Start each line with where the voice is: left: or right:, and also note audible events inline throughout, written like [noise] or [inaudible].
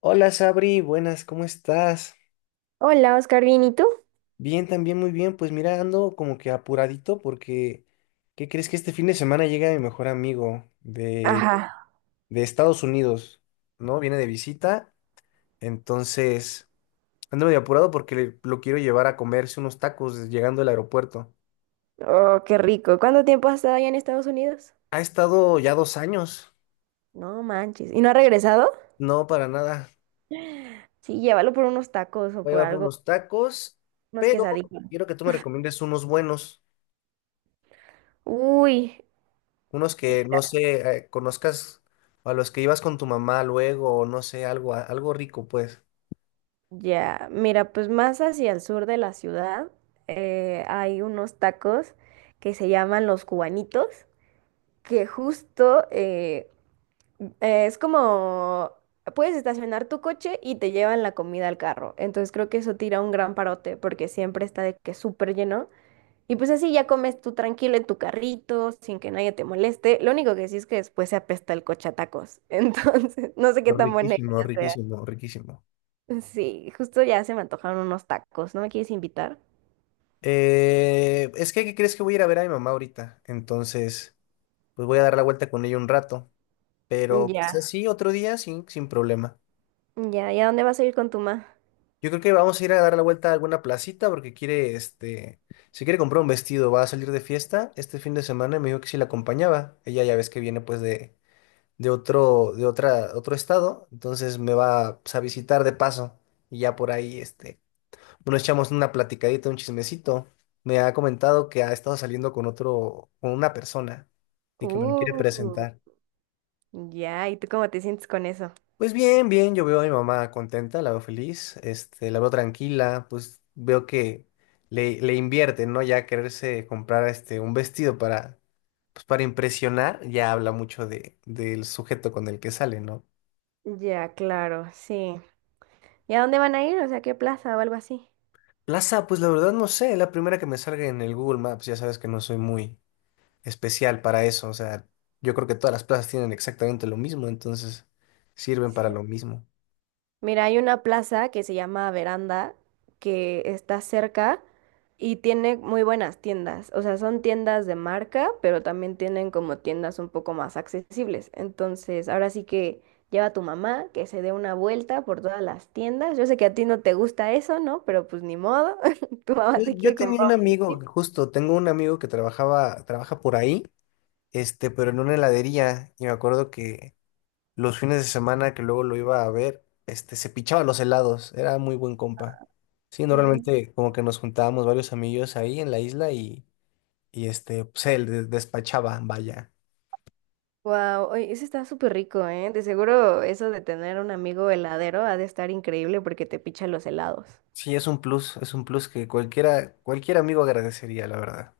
left: Hola Sabri, buenas, ¿cómo estás?
right: Hola, Oscar, ¿bien y tú?
left: Bien, también muy bien. Pues mira, ando como que apuradito porque, ¿qué crees que este fin de semana llega mi mejor amigo de,
right: Ajá.
left: de Estados Unidos, ¿no? Viene de visita, entonces ando medio apurado porque lo quiero llevar a comerse unos tacos llegando al aeropuerto.
right: Oh, qué rico. ¿Cuánto tiempo has estado allá en Estados Unidos?
left: Ha estado ya 2 años,
right: No manches. ¿Y no ha regresado?
left: no para nada.
right: Sí, llévalo por unos tacos o
left: Voy a
right: por
left: llevar
right: algo,
left: unos tacos,
right: unos
left: pero
right: quesadillas.
left: quiero que tú me recomiendes unos buenos.
right: Uy,
left: Unos que, no sé, conozcas a los que ibas con tu mamá luego, o no sé, algo, algo rico, pues.
right: ya. Mira, pues más hacia el sur de la ciudad hay unos tacos que se llaman los cubanitos, que justo es como puedes estacionar tu coche y te llevan la comida al carro. Entonces creo que eso tira un gran parote porque siempre está de que súper lleno. Y pues así ya comes tú tranquilo en tu carrito, sin que nadie te moleste. Lo único que sí es que después se apesta el coche a tacos. [laughs] Entonces, no sé qué tan buena
left: Riquísimo,
right: idea sea.
left: riquísimo, riquísimo.
right: Sí, justo ya se me antojaron unos tacos. ¿No me quieres invitar?
left: Es que, ¿qué crees que voy a ir a ver a mi mamá ahorita? Entonces, pues voy a dar la vuelta con ella un rato, pero quizás
right: Ya.
left: sí, otro día, sí, sin problema.
right: Ya, ¿y a dónde vas a ir con tu ma?
left: Yo creo que vamos a ir a dar la vuelta a alguna placita porque quiere, este, si quiere comprar un vestido, va a salir de fiesta este fin de semana y me dijo que si la acompañaba. Ella ya ves que viene pues de otro, de otra, otro estado, entonces me va pues, a visitar de paso y ya por ahí, este, nos echamos una platicadita, un chismecito. Me ha comentado que ha estado saliendo con otro, con una persona y que me lo quiere
right: Uh,
left: presentar.
right: ya, ¿y tú cómo te sientes con eso?
left: Pues bien, bien, yo veo a mi mamá contenta, la veo feliz, este, la veo tranquila, pues veo que le invierte, ¿no? Ya quererse comprar este, un vestido para, pues, para impresionar, ya habla mucho de, del sujeto con el que sale, ¿no?
right: Ya, claro, sí. ¿Y a dónde van a ir? O sea, ¿qué plaza o algo así?
left: Plaza, pues la verdad no sé, la primera que me salga en el Google Maps, ya sabes que no soy muy especial para eso, o sea, yo creo que todas las plazas tienen exactamente lo mismo, entonces sirven para
right: Sí.
left: lo mismo.
right: Mira, hay una plaza que se llama Veranda, que está cerca y tiene muy buenas tiendas. O sea, son tiendas de marca, pero también tienen como tiendas un poco más accesibles. Entonces, ahora sí que lleva a tu mamá que se dé una vuelta por todas las tiendas. Yo sé que a ti no te gusta eso, ¿no? Pero pues ni modo. [laughs] Tu mamá
left: Yo,
right: se
left: yo
right: quiere
left: tenía
right: comprar
left: un
right: un
left: amigo,
right: vestido.
left: justo, tengo un amigo que trabajaba, trabaja por ahí, este, pero en una heladería, y me acuerdo que los fines de semana que luego lo iba a ver, este, se pichaba los helados, era muy buen compa. Sí,
right: Qué rico.
left: normalmente como que nos juntábamos varios amigos ahí en la isla y este, pues él despachaba, vaya.
right: Wow, eso está súper rico, ¿eh? De seguro eso de tener un amigo heladero ha de estar increíble porque te picha los helados.
left: Sí, es un plus que cualquiera, cualquier amigo agradecería, la verdad.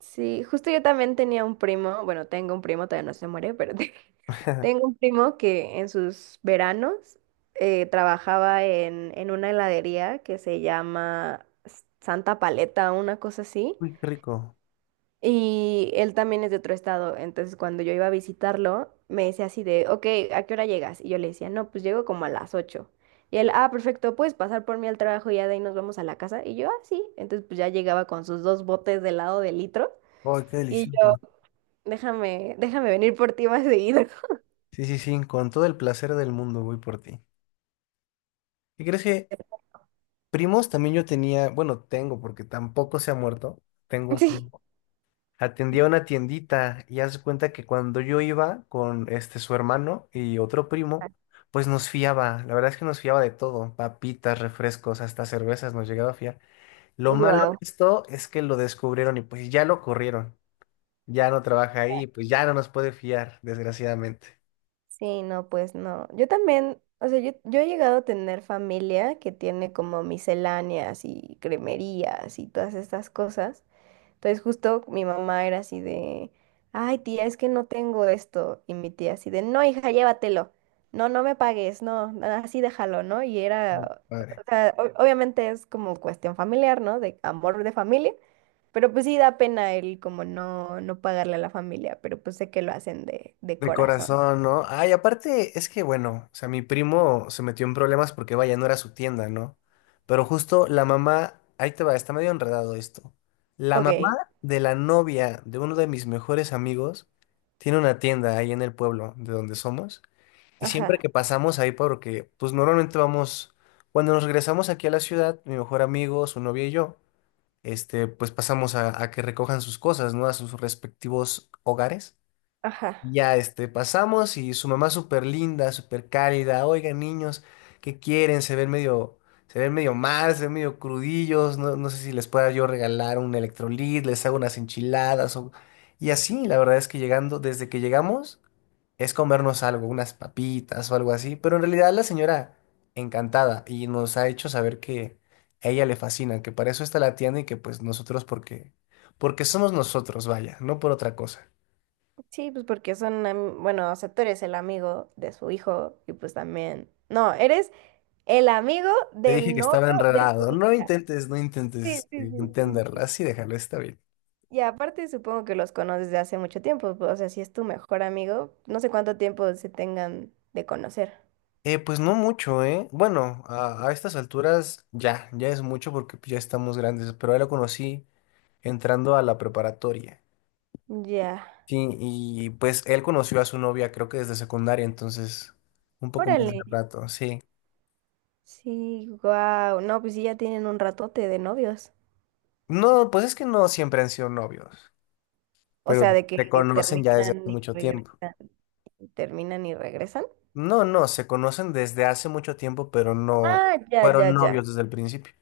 right: Sí, justo yo también tenía un primo, bueno, tengo un primo, todavía no se muere, [laughs] tengo
left: [laughs]
right: un primo que en sus veranos trabajaba en una heladería que se llama Santa Paleta, una cosa así,
left: Uy, qué rico.
right: y él también es de otro estado, entonces cuando yo iba a visitarlo, me decía así de, ok, ¿a qué hora llegas? Y yo le decía, no, pues llego como a las 8. Y él, ah, perfecto, puedes pasar por mí al trabajo y ya de ahí nos vamos a la casa. Y yo, ah, sí. Entonces, pues ya llegaba con sus dos botes de helado de litro.
left: Ay, qué
right: Y yo,
left: delicioso.
right: déjame venir por ti más seguido.
left: Sí, sí, sí, con todo el placer del mundo voy por ti. ¿Y crees que
right: [laughs]
left: primos también yo tenía, bueno, tengo porque tampoco se ha muerto, tengo un
right: Sí.
left: primo. Atendía una tiendita y haz de cuenta que cuando yo iba con este su hermano y otro primo, pues nos fiaba, la verdad es que nos fiaba de todo, papitas, refrescos, hasta cervezas nos llegaba a fiar. Lo malo de
right: Wow.
left: esto es que lo descubrieron y pues ya lo corrieron. Ya no trabaja ahí, pues ya no nos puede fiar, desgraciadamente.
right: Sí, no, pues no. Yo también, o sea, yo he llegado a tener familia que tiene como misceláneas y cremerías y todas estas cosas. Entonces justo mi mamá era así de, ay tía, es que no tengo esto. Y mi tía así de, no, hija, llévatelo. No, no me pagues, no, así déjalo, ¿no? Y
left: Muy
right: era, o
left: padre.
right: sea, obviamente es como cuestión familiar, ¿no? De amor de familia. Pero pues sí da pena el como no pagarle a la familia, pero pues sé que lo hacen de
left: De
right: corazón.
left: corazón, ¿no? Ay, aparte, es que bueno, o sea, mi primo se metió en problemas porque vaya, no era su tienda, ¿no? Pero justo la mamá, ahí te va, está medio enredado esto. La
right: Ok,
left: mamá de la novia de uno de mis mejores amigos tiene una tienda ahí en el pueblo de donde somos. Y siempre
right: ajá,
left: que pasamos ahí, porque pues normalmente vamos, cuando nos regresamos aquí a la ciudad, mi mejor amigo, su novia y yo. Este, pues pasamos a que recojan sus cosas, ¿no? A sus respectivos hogares. Y
right: ajá.
left: ya, este, pasamos y su mamá súper linda, súper cálida. Oigan, niños, ¿qué quieren? Se ven medio mal, se ven medio crudillos. No, no sé si les pueda yo regalar un electrolit, les hago unas enchiladas o... Y así, la verdad es que llegando, desde que llegamos, es comernos algo, unas papitas o algo así. Pero en realidad la señora encantada y nos ha hecho saber que a ella le fascina, que para eso está la tienda y que pues nosotros porque, porque somos nosotros, vaya, no por otra cosa.
right: Sí, pues porque son, bueno, o sea, tú eres el amigo de su hijo y pues también, no, eres el amigo
left: Te dije
right: del
left: que
right: novio
left: estaba
right: de
left: enredado.
right: su
left: No
right: hija.
left: intentes,
right: Sí, sí, sí, sí,
left: entenderla.
right: sí.
left: Así déjalo, está bien.
right: Y aparte supongo que los conoces de hace mucho tiempo, pues, o sea, si es tu mejor amigo, no sé cuánto tiempo se tengan de conocer.
left: Pues no mucho, ¿eh? Bueno, a estas alturas ya, ya es mucho porque ya estamos grandes, pero él lo conocí entrando a la preparatoria.
right: Ya,
left: Sí, y pues él conoció a su novia creo que desde secundaria, entonces un poco más
right: órale.
left: de rato, sí.
right: Sí, wow. No, pues sí, ya tienen un ratote de novios.
left: No, pues es que no siempre han sido novios,
right: O
left: pero
right: sea, de que
left: se conocen ya desde hace
right: terminan y
left: mucho tiempo.
right: regresan, terminan y regresan.
left: No, no, se conocen desde hace mucho tiempo, pero no
right: Ah, ya, ya,
left: fueron
right: ya.
left: novios desde el principio.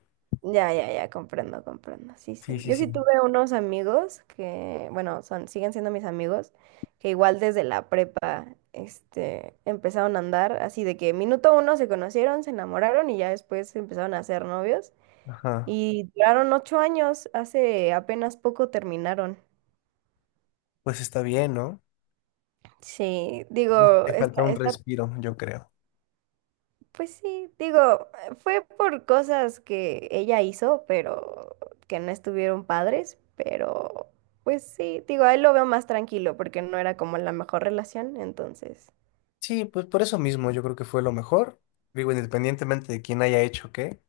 right: Ya, ya, ya, comprendo, comprendo. Sí,
left: Sí,
right: sí.
left: sí,
right: Yo
left: sí.
right: sí tuve unos amigos que, bueno, son, siguen siendo mis amigos, que igual desde la prepa, este, empezaron a andar así de que minuto uno se conocieron, se enamoraron y ya después se empezaron a ser novios.
left: Ajá.
right: Y duraron 8 años, hace apenas poco terminaron.
left: Pues está bien, ¿no?
right: Sí, digo,
left: Te falta un respiro, yo creo.
right: pues sí, digo, fue por cosas que ella hizo, pero que no estuvieron padres, pero pues sí, digo, a él lo veo más tranquilo porque no era como la mejor relación, entonces,
left: Sí, pues por eso mismo yo creo que fue lo mejor. Digo, independientemente de quién haya hecho qué,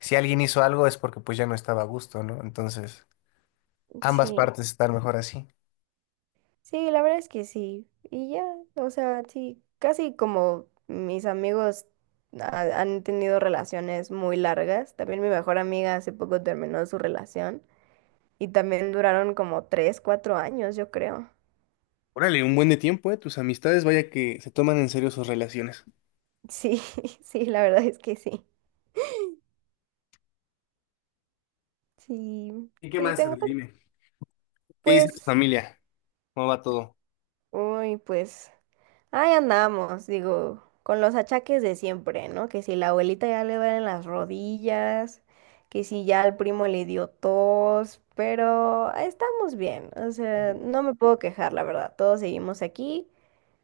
left: si alguien hizo algo es porque pues ya no estaba a gusto, ¿no? Entonces, ambas
right: sí,
left: partes están mejor así.
right: sí, la verdad es que sí, y ya, o sea, sí, casi como mis amigos han tenido relaciones muy largas, también mi mejor amiga hace poco terminó su relación y también duraron como 3, 4 años, yo creo.
left: Órale, un buen de tiempo, ¿eh? Tus amistades, vaya que se toman en serio sus relaciones.
right: Sí, [laughs] sí, la verdad es que sí. Sí,
left: ¿Y qué
right: sí,
left: más,
right: tengo
left: Abdi? Dime. ¿Qué dice tu
right: pues,
left: familia? ¿Cómo va todo?
right: uy, pues, ahí andamos, digo, con los achaques de siempre, ¿no? Que si la abuelita ya le duelen las rodillas, que si ya al primo le dio tos, pero estamos bien, o sea, no me puedo quejar, la verdad, todos seguimos aquí.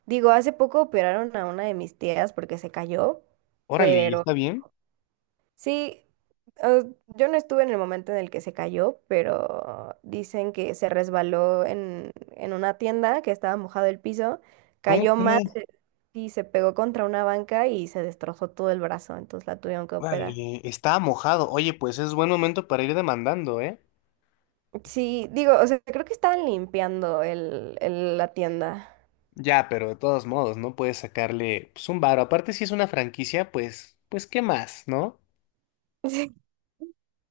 right: Digo, hace poco operaron a una de mis tías porque se cayó.
left: Órale, ¿y está bien?
right: Sí, yo no estuve en el momento en el que se cayó, pero dicen que se resbaló en una tienda que estaba mojado el piso,
left: ¿Cómo
right: cayó más
left: crees?
right: y se pegó contra una banca y se destrozó todo el brazo, entonces la tuvieron que operar.
left: Órale, está mojado. Oye, pues es buen momento para ir demandando, ¿eh?
right: Sí, digo, o sea, creo que estaban limpiando la tienda. [laughs]
left: Ya, pero de todos modos, ¿no? Puedes sacarle pues, un varo. Aparte, si es una franquicia, pues, pues, ¿qué más, no?
right: Sí,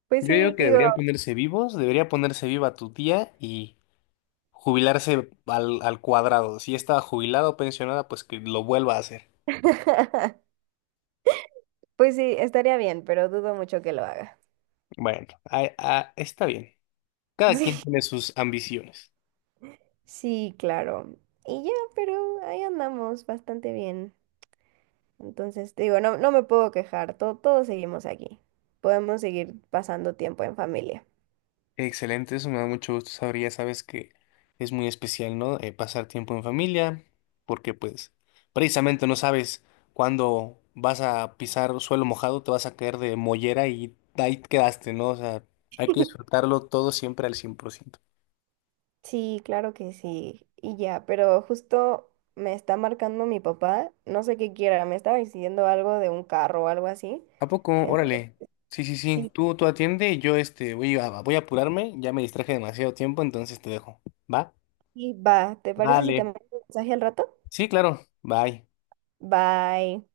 right: pues
left: Yo digo
right: sí,
left: que
right: digo,
left: deberían ponerse vivos, debería ponerse viva tu tía y jubilarse al cuadrado. Si ya estaba jubilada o pensionada, pues que lo vuelva a hacer.
right: [laughs] pues sí, estaría bien, pero dudo mucho que lo haga.
left: Bueno, ah, ah, está bien.
right: [laughs]
left: Cada
right: Sí,
left: quien tiene sus ambiciones.
right: sí, claro. Y ya, pero ahí andamos bastante bien. Entonces, te digo, no, no me puedo quejar, todos seguimos aquí. Podemos seguir pasando tiempo en familia.
left: Excelente, eso me da mucho gusto saber, ya sabes que es muy especial, ¿no? Pasar tiempo en familia, porque pues precisamente no sabes cuándo vas a pisar suelo mojado, te vas a caer de mollera y ahí quedaste, ¿no? O sea, hay que disfrutarlo todo siempre al 100%.
right: Sí, claro que sí, y ya, pero justo me está marcando mi papá, no sé qué quiera, me estaba diciendo algo de un carro o algo así.
left: ¿A poco?
right: Entonces,
left: Órale. Sí, sí, sí,
right: sí,
left: tú atiende y yo este, voy a apurarme, ya me distraje demasiado tiempo, entonces te dejo. ¿Va?
right: sí, va, ¿te parece si te
left: Vale.
right: mando un mensaje al rato?
left: Sí, claro. Bye.
right: Bye.